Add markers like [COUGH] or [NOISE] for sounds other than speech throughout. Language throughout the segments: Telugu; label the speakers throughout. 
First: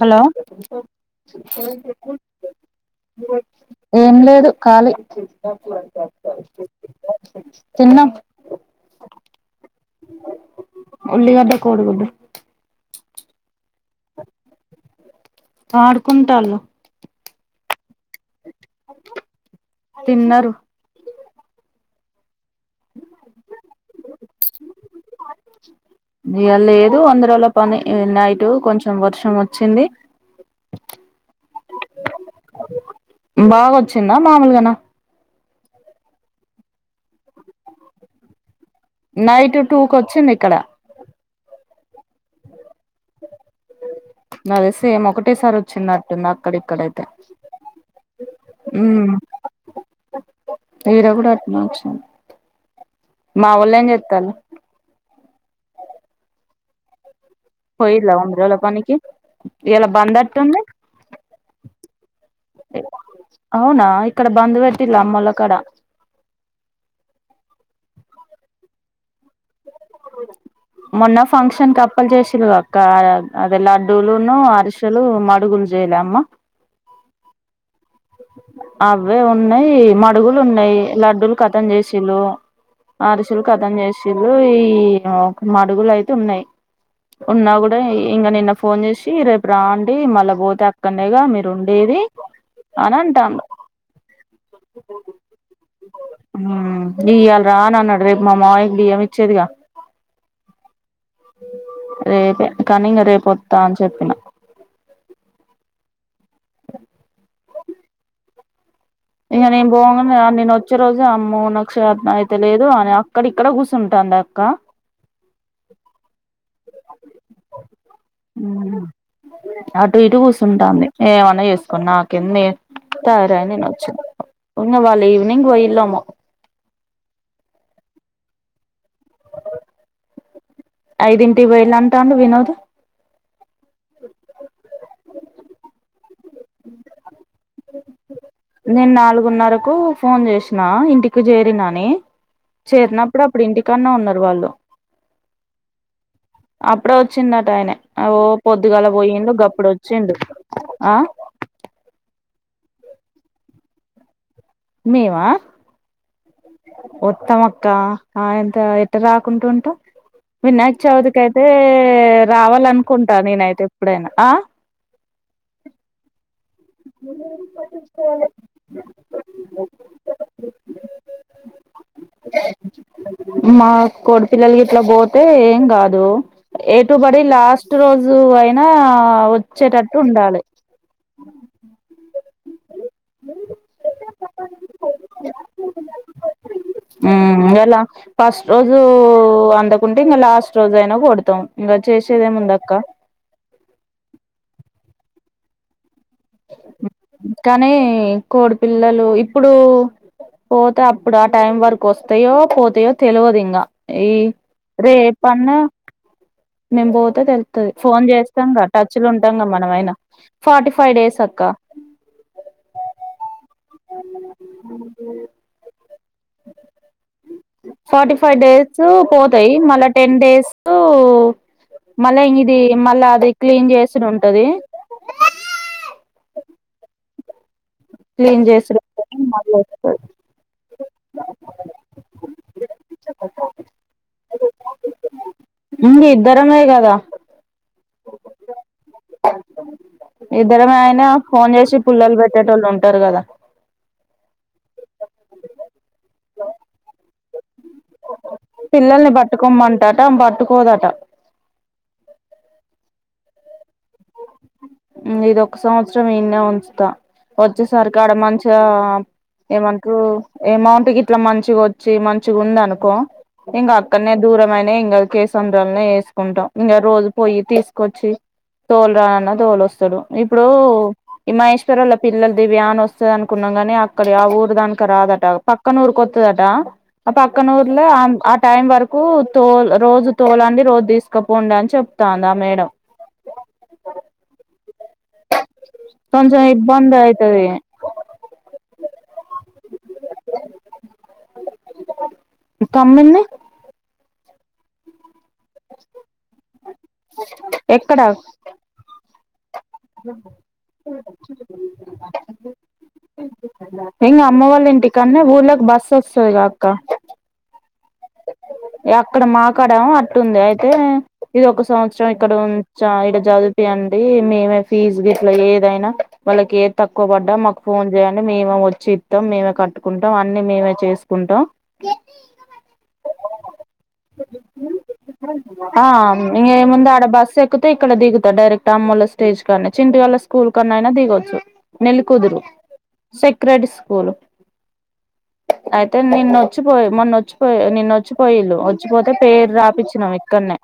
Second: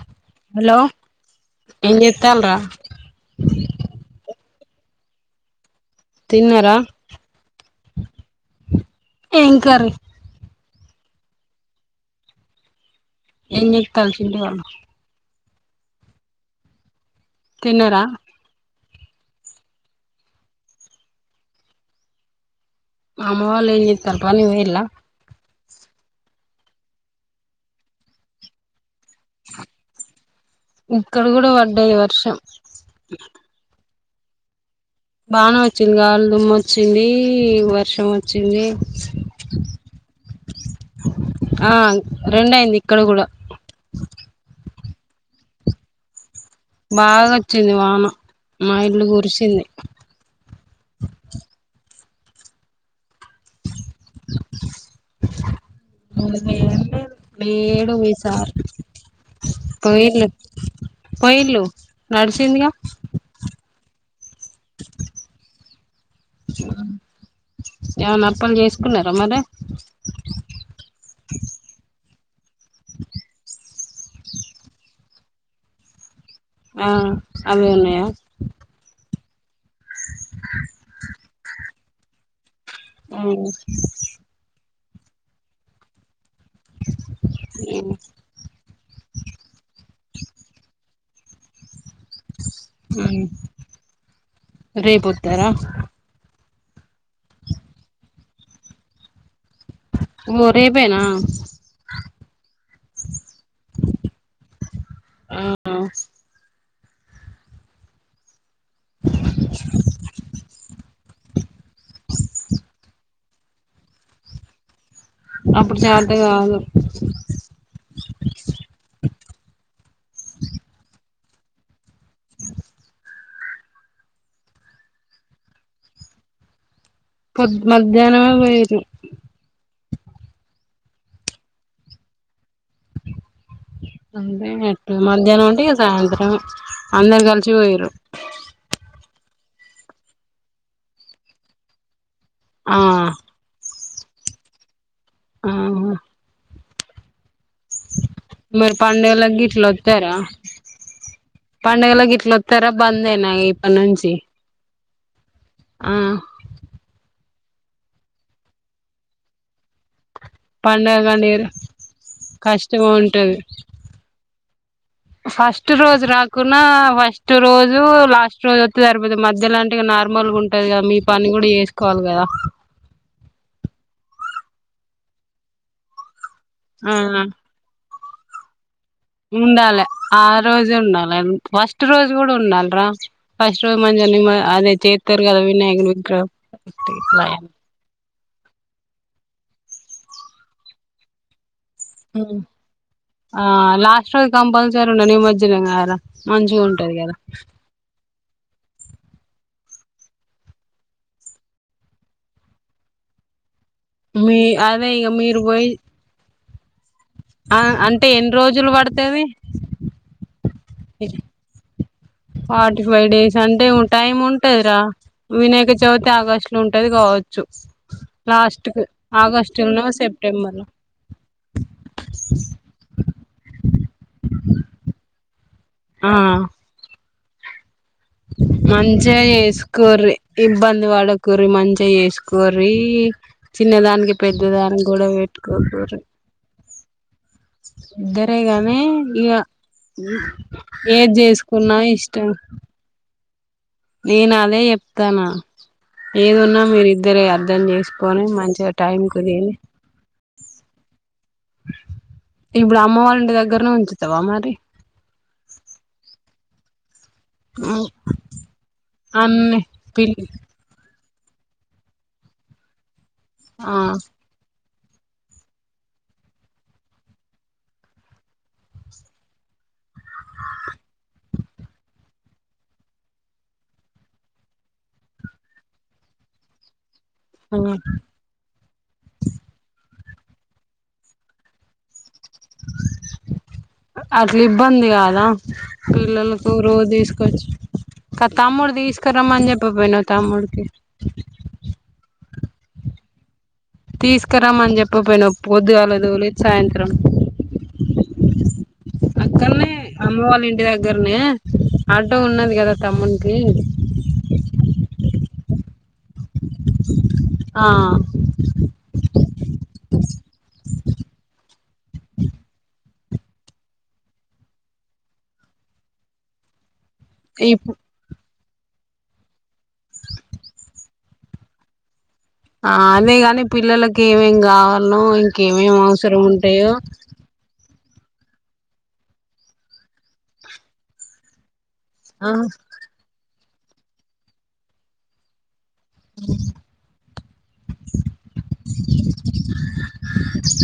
Speaker 1: హలో
Speaker 2: హలో
Speaker 1: ఏం లేదు ఖాలీ
Speaker 2: తిన్నారా
Speaker 1: తిన్నాం
Speaker 2: ఏం కర్రీ
Speaker 1: ఉల్లిగడ్డ కోడి గుడ్డు
Speaker 2: ఏం చేత్తల్లు చింటుగా
Speaker 1: అడుకుంటాళ్ళు
Speaker 2: తిన్నరా
Speaker 1: తిన్నరు
Speaker 2: మామవళ్ళ ఏం చేత్తల్లు పనికి పోయిల్ల
Speaker 1: ఇయాళ లేదు వంద రోజుల పని నైట్ కొంచెం వర్షం వచ్చింది
Speaker 2: ఇక్కడ కూడ పడ్డది వర్షం
Speaker 1: బాగొచ్చిందా మామూలుగాన
Speaker 2: బానే వచ్చింది గాలి దుమ్మ వచ్చింది వర్షం వ చ్చింది
Speaker 1: నైట్ టూ కి వచ్చింది ఇక్కడ
Speaker 2: ఆ రెండు అయింది ఇక్కడ కూడా
Speaker 1: నాది సేం ఒకటేసారి వచ్చిన్న అక్కడ ఇక్కడ అయితే
Speaker 2: బాగా వచ్చింది వాన మా ఇల్లు కురిసింది
Speaker 1: హు ఈడ కూడా అట్లనే వచ్చింది మా వాళ్ళు ఏం చేతరు
Speaker 2: అ
Speaker 1: పోయిల్లా వంద రోజుల పనికి
Speaker 2: [UNINTELLIGIBLE]
Speaker 1: ఇయాల బంద్
Speaker 2: పోయిలు
Speaker 1: అట్టుంది
Speaker 2: పోయిల్లు నడిసిందిగా
Speaker 1: అవునా ఇక్కడ బంద్ పెట్టిలు అమ్మోలా కాడ
Speaker 2: ఎమనప్పలు చేసుకున్నారా మరి
Speaker 1: మొన్నా ఫంక్క్షన్ కి అప్పల్ చేసిలు క అదే లడ్డులు అరిసెలు మడుగులు జయలే అమ్మ
Speaker 2: ఆ అవే ఉన్నాయా
Speaker 1: అవే ఉన్నాయి మడుగులు ఉన్నాయి లడ్డులు కతం చేసిలు అరిసలు కతం
Speaker 2: మ్మ్
Speaker 1: చేసి లు ఈ ఒక మడుగులు అయితే ఉన్నాయి ఉన్నా కూడా ఇంకా నిన్న ఫోన్ చేసి రేపు రాండి మళ్ళా పోతే అక్కనేగా మీరు ఉండేది అని
Speaker 2: అ
Speaker 1: అంటాండు
Speaker 2: రేపోత్తరా
Speaker 1: ఆ ఇయళ రానన్నాడు రేపు మా మావయ్యకి బియ్యం ఇచ్చేడ్గా
Speaker 2: ఓ రేపేనా
Speaker 1: రేపే కానీ ఇంగ రేపొత్తా అని చెప్పిన
Speaker 2: ఆ [INAUDIBLE]
Speaker 1: ఇంగ నేన్ పోంగ మల్ల నేనొచ్చే రోజు అమ్మో నాక్ శాతన అయితలేదు అని అక్కడిక్కడ కూసుంటంది అక్క
Speaker 2: అప్పుడు చాతా కాదు
Speaker 1: ఉ అటు ఇటు కూర్చుంటంది ఏమన్నా చేసుకొనీ నాకేంది నే తయారయి నేనొచ్చిన ఇంగ వాళ్ళు ఈవినింగ్ పొయిళ్ళెమో
Speaker 2: పొద్ మధ్యాహ్నమే పోయిరు
Speaker 1: ఐదింటికి పొయిలు అంటండు వినోద్
Speaker 2: అంటే అట్టు మధ్యాహ్నం అంటే సాయంత్రమే అందరు కలిసి పొయిరు
Speaker 1: నేను నాలుగున్నరకు ఫోన్ చేసిన ఇంటికి చేరినని
Speaker 2: ఆ
Speaker 1: చేరినప్పుడు అప్ ప్పుడు ఇంటికన్నే ఉన్నారు వాళ్ళు
Speaker 2: ఆహ
Speaker 1: అప్పుడే వచ్చిందట ఆయన ఓ
Speaker 2: మరి
Speaker 1: పొద్దుగల పోయిండు
Speaker 2: పండుగలకు గిట్ల
Speaker 1: గప్పుడొచ్చిండు ఆ
Speaker 2: పండుగలక్ గిట్ల వస్తారా బందేనా ఇప్పటి నుంచి
Speaker 1: మేమా
Speaker 2: ఆ
Speaker 1: వొత్తం అక్క ఆ ఎంత ఎట్ట రాకుంటుంటం వినాయక
Speaker 2: పండుగ
Speaker 1: చవితికి అయితే
Speaker 2: నీరు కష్టం
Speaker 1: రావాలనుకుంటా
Speaker 2: ఉంటది
Speaker 1: నేనైతే ఎప్పుడైనా ఆ
Speaker 2: ఫస్ట్ రోజు రాక్ కున్నా ఫస్ట్ రోజు లాస్ట్ రోజు వస్తే సరిపోతది మధ్యలంటే ఇగ నార్మల్గా ఉంటది కదా మీ పని కూడా చేస్ కోవాలి కదా
Speaker 1: మా కోడిపిల్లలకి గిట్లా పోతే ఏం కాదు ఎటు బడి
Speaker 2: ఆ
Speaker 1: లాస్ట్ రోజు అయినా
Speaker 2: ఉండాలే
Speaker 1: వచ్చేటట్టు
Speaker 2: ఆ
Speaker 1: ఉండాలి
Speaker 2: రోజు ఉండాలే ఫస్ట్ రోజు కూడా ఉండాలిరా ఫస్ట్ రోజు మంచిగా నిమ అదే చేత్తరు గదా వినాయకుని విగ్రహం అంటే నయం
Speaker 1: మ్మ్ ఎలా ఫస్ట్ రోజు అందకుంటే ఇంగ లాస్ట్ రోజు అయినా కొడతాం ఇంగ చేసేదేముందక్క
Speaker 2: ఆ లాస్ట్ రోజు కంపల్సరీ ఉండు నిమజ్జనం కదరా మంచిగుంటది కదా
Speaker 1: కానీ కోడి పిల్లలు ఇప్పుడు పోతే అప్పుడు ఆ టైం వరకు వస్తయో పోతయో తెలువదు ఇంగ ఈ
Speaker 2: మీ అదే ఇక మీరు
Speaker 1: రేపన్న
Speaker 2: పోయి
Speaker 1: మేమ్ పోతే
Speaker 2: ఆ
Speaker 1: తెలుత్తది ఫోన్
Speaker 2: అంటే ఎన్ని
Speaker 1: చేస్తాంగా
Speaker 2: రోజులు
Speaker 1: టచ్ లో
Speaker 2: పడుతది
Speaker 1: ఉంటంగా మనమైనా ఫార్టీ ఫైవ్ డేస్ అక్క
Speaker 2: ఫార్టీ ఫైవ్ డేస్ అంటే ఉన్ టైం ఉంటదిరా వినాయకచవితి ఆగస్టులో ఉంటది కావచ్చు
Speaker 1: ఫార్టీ ఫైవ్
Speaker 2: లాస్ట్
Speaker 1: డేస్
Speaker 2: కు ఆగస్టులోను సెప్టెంబర్ లో
Speaker 1: ఓ మళ్ళా ఇది మళ్ళా అది క్లీన్ చేసుడు ఉంటది
Speaker 2: ఆ
Speaker 1: క్లీన్ చేసుడు
Speaker 2: మంచిగా
Speaker 1: మళ్ళీ వస్తది
Speaker 2: చేసుకోర్రి ఇబ్బంది పడకుర్రి మంచిగా చేసుకోర్రి చిన్నదానికి పెద్దదానికి గొడవపెట్ కొకుర్రి
Speaker 1: ఇంగ ఇద్దరమే కదా
Speaker 2: ఇద్దరేగాని ఇగ
Speaker 1: ఇద్దరమే అయినా
Speaker 2: ఏది
Speaker 1: ఫోన్
Speaker 2: చేసుకున్నా
Speaker 1: చేసి పుల్లలు పెట్టేటోళ్ళు ఉంటారు కదా
Speaker 2: నేనదే చెప్తానా ఏదున్నా మీరిద్దరే అర్ధం చేసుకొని మంచిగ్
Speaker 1: పిల్లల్ని పట్టుకోమ్మంటట ఆమ్ పట్టుకోదట
Speaker 2: ఇప్పుడు అమ్మ వాళ్ళంటి దగ్గర్నే ఉంచుతావా మరి
Speaker 1: ఉమ్ ఇదొక్క సంవత్సరం ఈన్నే ఉంచుతా వచ్చేసరికి ఆడ మంచిగా
Speaker 2: అన్ని
Speaker 1: ఏమంట్రూ
Speaker 2: పిల్లి
Speaker 1: ఏమౌంట్ కి కే మంచిగా వచ్చి మంచిగా ఉంది అనుకో ఇంగా
Speaker 2: ఆ
Speaker 1: అక్కన్నే దూరమైన ఇంగా కేసంధల్నే వేసుకుంటా ఇంగా రోజు పోయితీసుకొచ్చి తోలురాన్న తోలువస్తడు ఇప్పుడు ఈ మహేశ్వర్ వాళ్ళ పిల్లలు దివ్యా అని వస్తది అనుకున్నాం గాని అక్కడి యాఊరుదానికి రాదట పక్ కనూర్ కొత్తుదటా ఆ పక్కన ఊర్లో అం ఆ టైం వరకు తోల్ రోజు తోలండి రోజు తీసుకపోండి అని చెప్ తాందా మేడం
Speaker 2: అట్లు ఇబ్బంది కాదా
Speaker 1: కొంచెం
Speaker 2: పిల్లలకు రోజు
Speaker 1: ఇబ్బంది
Speaker 2: తీసుకొచ్చి
Speaker 1: అయితది
Speaker 2: కా తమ్ముడు తీసుకురమ్మని చెప్పిపోయినావ్ తమ్ముడికి
Speaker 1: తమ్మున్నీ
Speaker 2: తీసుకురామ్మని చెప్పపోయినవ్ పొద్దుగాలతోలి సాయంత్రం
Speaker 1: ఎక్కడ
Speaker 2: అక్కన్నే అమ్మ వాళ్ళ ఇంటి దగ్గరనే ఆటో ఉన్నది కదా తమ్మునికి
Speaker 1: ఇంగా అమ్మవాళ్ళ ఇంటికాన్నే ఊర్లోకి బస్స్ వస్తదిగాక్క
Speaker 2: ఆ
Speaker 1: అక్కడ మాకాడ అట్లుంది అయితే ఇది ఒక్క సంవత్సరం ఇక్కడ ఉంచ ఈడ జదివిపియండి మేమే ఫీజు గిట్లా ఏదైనా వాళ్ళకే తక్కువ పడ్డా మాకు
Speaker 2: ఇప్
Speaker 1: ఫోన్ చేయండి మేమే వచ్చి ఇత్తాం మేమే కట్టుకుంటాం అన్ని మేమే చేసుకుంటాం
Speaker 2: ఆ అదేగాని పిల్లలకి ఏమేం కావాల్నో ఇంకే ఏమేం అవసరం ఉంటాయో
Speaker 1: [UNINTELLIGIBLE] బస్స్ ఎక్ కుతే ఇక్కడ దిగుతారు డైరెక్ట్ అమ్మోల్ల స్టేజ్ కాన్నే చింటు వాళ్ళ స్కూల్ కాన్నే అయినా దిగొచ్చు
Speaker 2: ఆ
Speaker 1: నెల్లికుదురు సెక్రెడ్ స్కూలు అయితే నిన్నొచ్చిపోయి మొన్న వచ్చిపోయి నిన్న వ వచ్చిపోయిళ్లు వచ్చిపోతే పేరు రాపిచ్చినాం ఇక్కనే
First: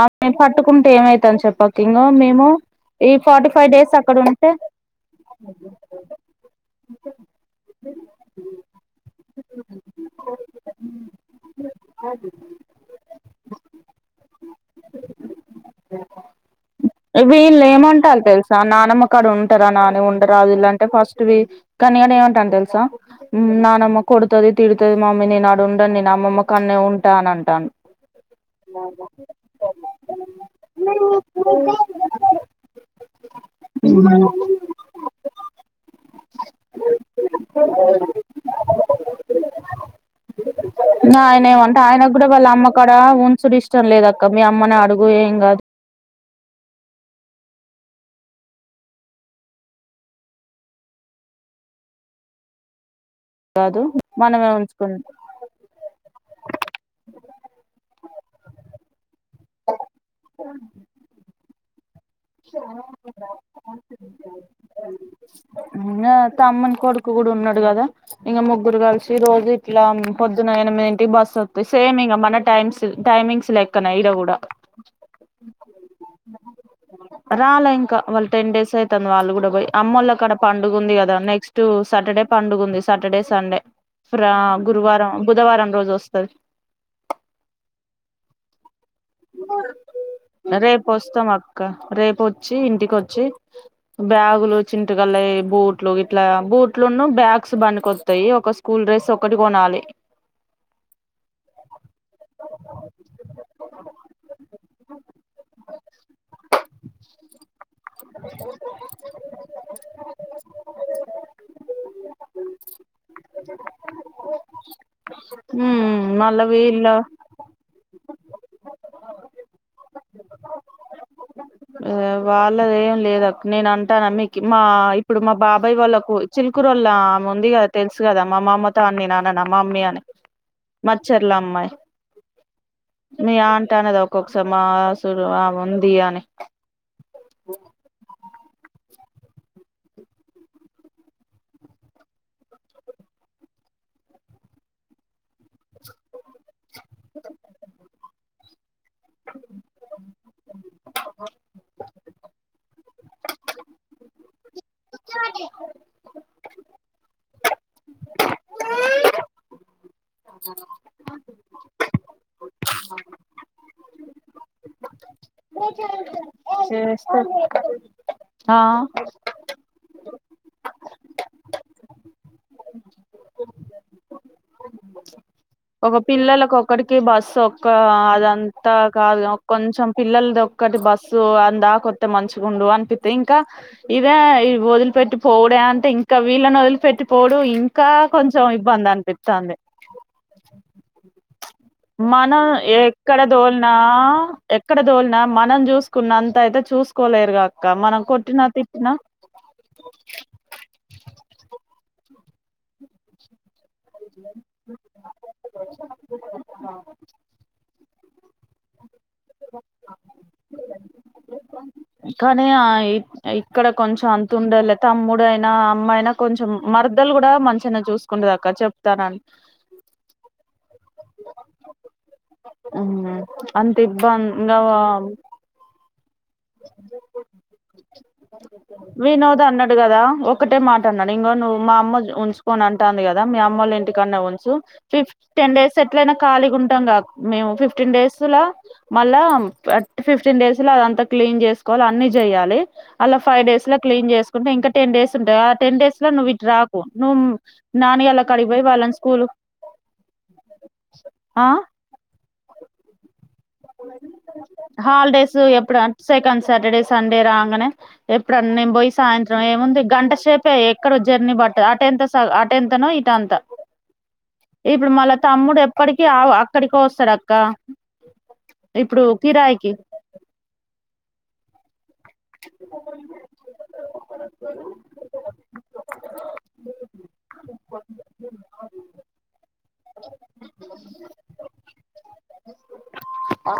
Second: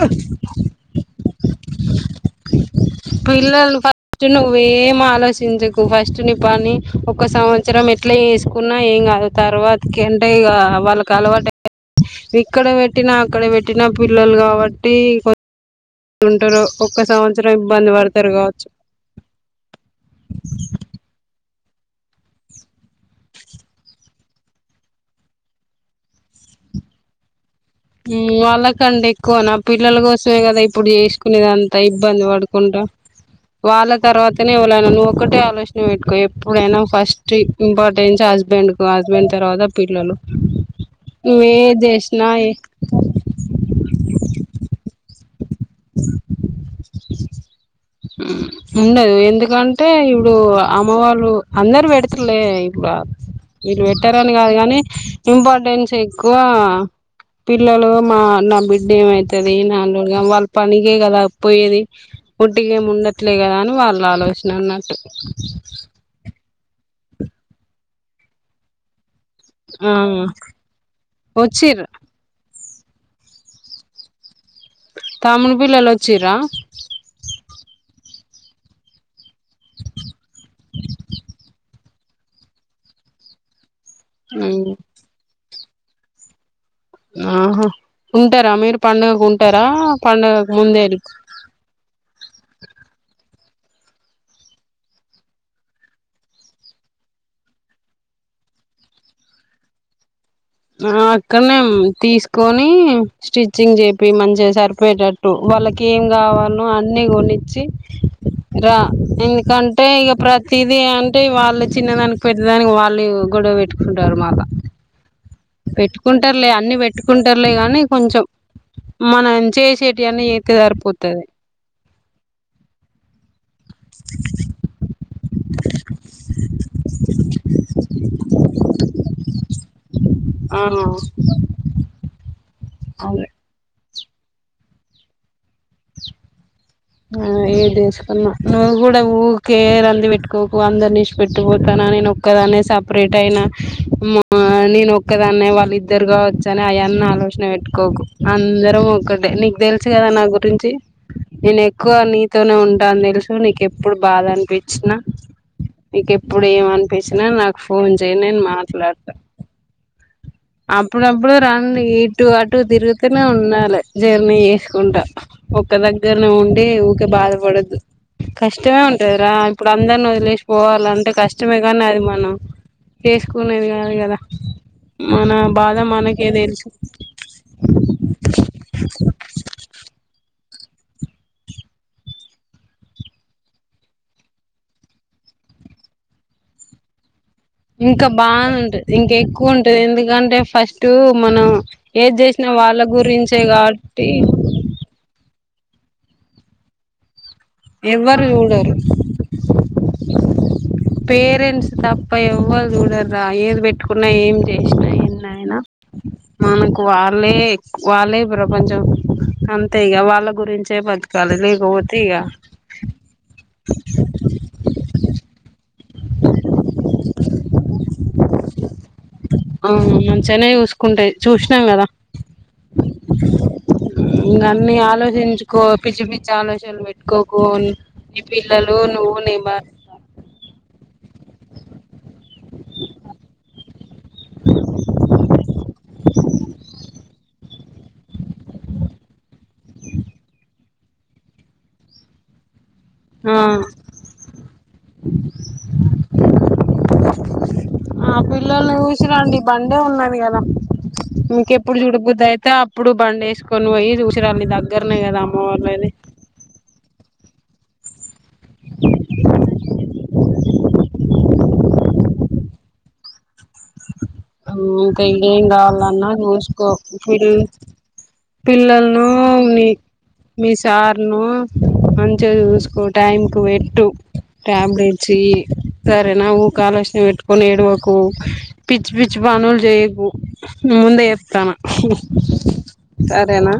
Speaker 1: ఆ మేము పట్టుకుంటే ఏమైతని చెప్పక ఇంగో మేము ఈ ఫార్టీ ఫైవ్
Speaker 2: పిల్లలు
Speaker 1: డేస్ అక్కడ
Speaker 2: ఫస్ట్
Speaker 1: ఉంటే
Speaker 2: నువ్వేం ఆలోచించకు ఫస్ట్ స్ట్ ని పని ఒక సంవత్సరం ఎట్ల చేసుకున్నా ఏం కాదు తర్వా కంటే ఇగ వాళ్ళకి అలవాటే ఇక్కడ పెట్టినా అక్కడ పెట్టినా పిల్లలు కాబట్టి ఉంటరు
Speaker 1: వీళ్ళు ఏమంటారు తెలుసా నానమ్మ కాడ ఉంటరా నాని ఉండరా వీలాంటే ఫస్ట్ ట్వి కనీ నేను ఏమంటాను తెల్సా నానమ్మ కొడుతుది తిడ్ అ మమ్మీ నేను ఆడు ఉండను నేను అమమ్మ కానే ఉంటా అని అంటా
Speaker 2: వాళ్ళకంటె ఎక్కువ నా పిల్లల కోసమే కదా ఇప్పుడు చేసుకునేది అంతా ఇబ్బంది పడుకుంటా వాళ్ళ తర్వాతనే ఎవ్వలైనా నువ్వు ఒకటే ఆలోచన పెట్టుకో ఎప్పుడైనా ఫస్ట్ ఇంపార్టెన్స్ హస్ హస్బెండ్ కు హస్బెండ్ తర్వాత పిల్లలు నువ్వేది చేసినా
Speaker 1: అక్కడ ఉంచూడు ఇష్టం లేదక్క మీ అమ్మనే అడుగు ఏం కాదు
Speaker 2: ఉ ఉండదు ఎందుకంటే ఇప్పుడు అమ్మ వాళ్ళు అందరు పెడతలే ఇప్పుడు
Speaker 1: కాదు
Speaker 2: వీళ్ళు పెట్టరని
Speaker 1: మనమే
Speaker 2: కాదు గాని
Speaker 1: ఉంచుకుందాం
Speaker 2: ఇంపార్టెన్స్ ఎక్కువ పిల్లలు మా నా బిడ్డ ఏమైతది నా వాళ్ళు పనికే కదా పోయేది వట్టిగెం ఉండట్లే కదా అని వాళ్ళు ఆలోచన అన్నట్టు
Speaker 1: ఇంకా తమ్ముని కొడుకు కూడా ఉన్నాడు కదా ఇంకా ముగ్గురు కలిసి రోజు ఇట్లా
Speaker 2: ఆ
Speaker 1: పొద్దున ఎనిమిదింటికి బస్సు వత్తయి
Speaker 2: వచ్చిర్రు
Speaker 1: సేమ్ ఇంగ మన టైమ్స్ టైమింగ్స్ లెక్కన ఇడ కూడా
Speaker 2: తమ్ముని పిల్లలోచ్చీరా
Speaker 1: రాలా ఇంకా వాళ్ళు టెన్ డేస్ అయితాంది వాళ్ళు కూడా పోయి అమ్మోల్ల కాడ పండుగ ఉంది కదా నెక్స్ట్ టు సాటర్డే పండుగ ఉంది సాటర్డే సండే ఫ్ర గురువారం బుధవారం రోజు వస్తది
Speaker 2: ఆహా ఉంటారా మీరు పండుగకు ఉంటారా పండుగకు ముందే
Speaker 1: ఇంక రేపొచ్చి ఇంటికొచ్చి బ్యాగులు చింటుగల్లయి బూట్లు ఇట్లా బూట్లున్న బ్యాగ్స్ బండికొస్తాయి ఒక స్కూల్ డ్రస్ ఒక్కటి కొనాలి
Speaker 2: ఆ అక్కనే తీసుకొని స్టిచ్చింగ్ చెపి మంచిగా సరిపోయేటట్టు వాళ్ళకి ఏం కావాలో అన్ని కొనిచ్చి రా ఇంక అంటే ఇగ ప్రతిదీ అంటే వాళ్ళు చిన్నదానికి పెద్ద దానికి వాళ్ళు గొడవ పెట్టుకుంటారు మాళ్ళ
Speaker 1: ఉమ్ మళ్ళ
Speaker 2: పెట్టుకుంటారులే అన్ని
Speaker 1: వీళ్ళ
Speaker 2: పెట్టుకుం రలే గాని కొంచెం మనం చేసేటివి అన్ని చెత్తే సరిపోతది
Speaker 1: ఆ వాళ్ళదెం లేదక్ నేను అంటాన మీకి మా ఇప్పుడు మా బాబాయ్ వాళ్ళలకు చిలుకూరుళ్ల ఆమె ఉంది కదా తెలుసు కదా మా మామతో అన్ని నేన్నన్న మా మమ్మీ అని
Speaker 2: ఆ
Speaker 1: మచ్చర్ల అమ్మాయి
Speaker 2: అదే
Speaker 1: మీ అంటానే ద ఒక్కసారి మాసులు ఆ ఉంది అని
Speaker 2: ఆ ఏదేసుకున్నా నువ్వు కూడా ఊకే రంధి పెట్టుకోకు అందరిని ఇడిచిపెట్టు పోతాన నేను ఒక్కదానే స పరేట్ అయిన నేను ఒక్కదాన్నే వాళ్ళిద్దరుగా చ్చని అయన్ని ఆలోచన పెట్టుకోకు అందరం ఒక్కటే నీకు తెలుసు కదా నా గురించి నేనెక్కువ నీతోనే ఉంటా నిదెల్సు నీకేప్పుడు బాదన్పిచ్చిన నికెప్పుడు ఏమన్పిచినా నాకు ఫోన్ చేయ్ నేను మాట్లాడత అప్పుడఅ ఇప్పుడు రండి ఇటు అటు దిరుగుతూనే ఉండాలి జర్నీ ఎస్కుంటా ఒక్క దగ్గర్నే ఉంటే ఊకే
Speaker 1: చేస్తే
Speaker 2: బాదపడొద్దు కష్టమే
Speaker 1: ఆ
Speaker 2: ఉంటది అ ఇప్పుడు అందర్ని వొదిలేసి పోవాల అంటే కష్టమే గాని అదిమనం చేస్కునేది కాదు కదా మనం
Speaker 1: ఒక పిల్లలకి ఒక్కడికి బస్సోప్ కాదు అదంతా కాదు కొంచెం పిల్లల్ది ఒక్కటి బస్సు అన్దాకొస్తే మంచిగుండు అన్పి తే ఇంకా ఇదే వదిలిపెట్టి పోవుడే అంటే ఇంక వీళ్ళని వదిలిపెట్టి పోవుడు ఇ
Speaker 2: ఇంకా బాదుంటది ఇంకెక్కువ ఉంటది ఎందుకంటే ఫస్ట్ మనం ఏది
Speaker 1: మన
Speaker 2: చేసినా వాళ్ళ
Speaker 1: ఎక్కడ
Speaker 2: గురించే
Speaker 1: దోల్నా
Speaker 2: కాబట్టి
Speaker 1: ఎక్కడ దోల్నా మనం జూసుకున్నంత ఐతే చూస్కోలేరుగా అక్క మనం
Speaker 2: ఎవ్వరు
Speaker 1: కొట్టిన
Speaker 2: చూడరు
Speaker 1: తిట్టిన
Speaker 2: పేరెంట్స్ తప్ప ఎవ్వరు జూడర్ర ఏది పెట్ ముట్కున్నా ఏం చె ఇష్టమెన్నైనా మనకు వాళ్ళే ఎక్కు ప్రపంచం అంతే ఇగ వాళ్ళ గురించే బతకాలి లేక పోతే ఇగ
Speaker 1: ఆయ్ ఇక్కడ కొంచెం అంతుండలే తమ్ముడైనా అన్న అన్నైనా కొంచెం మర్దలు గూడా మంచిగనే చూస్కుంటది అక్క చెప్తానని
Speaker 2: అవును మంచనే చూస్కుంటయ్ చూసినాం కదా
Speaker 1: ఉహు అంత ఇబ్బంగవ
Speaker 2: కో పిచ్చి పిచ్చి ఆలోచనలు బెట్కోకు నీపిల్లలు నువ్వు
Speaker 1: వినోద్
Speaker 2: నిబ
Speaker 1: అన్నాడు కదా ఒ ఒక్కటే మాట అన్నాడు ఇంగ నువ్వు మా అమ్మ ఉంచుకోను అంటాంది కదా మీ అమ్మోళ్ళ ఇంటికాన్నే ఉంచు ఫిఫ్ టెన్ డేస్ ఎట్లైనా ఖాళీగా ఉంటాంగ మేము ఫిఫ్టీన్ డేస్లా మళ్ళా అంటే ఫిఫ్టీన్ డేస్ లో అదంతా క్లీన్ జెస్కోవాలి అన్నిజెయ్యాలి అలా
Speaker 2: ఆ
Speaker 1: ఫైవ్ డేస్ లో క్లీన్ జెసుకుంటే ఇంకా టెన్ డేస్ ఉంటాయ్ ఆ టెన్ డేస్ లో నువ్వు ఇటు రాకు నువ్
Speaker 2: ఆ పిల్లల్ని వూసిరండి బండే ఉన్నది కదా
Speaker 1: ఆ
Speaker 2: మీకెప్పుడు జూడబుద్దైతే అప్ ప్పుడు బండేస్కొనిపోయ్ చూసిర నీదగ్గర్నే కదా అమ్మ
Speaker 1: హాలిడేస్ ఎప్పుడు
Speaker 2: వాళ్ళది
Speaker 1: సెకండ్ సటడే సండే రాంగనే ఎప్పుడన్నా నెబొయ్ సాయంత్రం ఏముంది గంటసెపే ఎక్కడ జర్నీ బట్టదు అటెంత అస్సల్ ఆటెంతనో ఇటు అంత
Speaker 2: అమ్ ఇంక ఇంకేం
Speaker 1: తమ్ముడు ఎప్పటికి
Speaker 2: కావాలన్నా జుస్కో
Speaker 1: అక్కడికో వస్తాడు
Speaker 2: ఇప్పుడు
Speaker 1: అక్క ఇప్పుడు
Speaker 2: పిల్లల్ల్ను మి
Speaker 1: కిరాయికి
Speaker 2: మీసార్నో అం మంచిగా చూస్కో టైంకు పెట్టు టాబ్లెట్ ఛీ సరేన వూకే ఆలోషన పెట్కోని ఎడ్వకు పిచ్చిపిచ్చి పనులు జెయకు ముందేఎప్తన సరేనా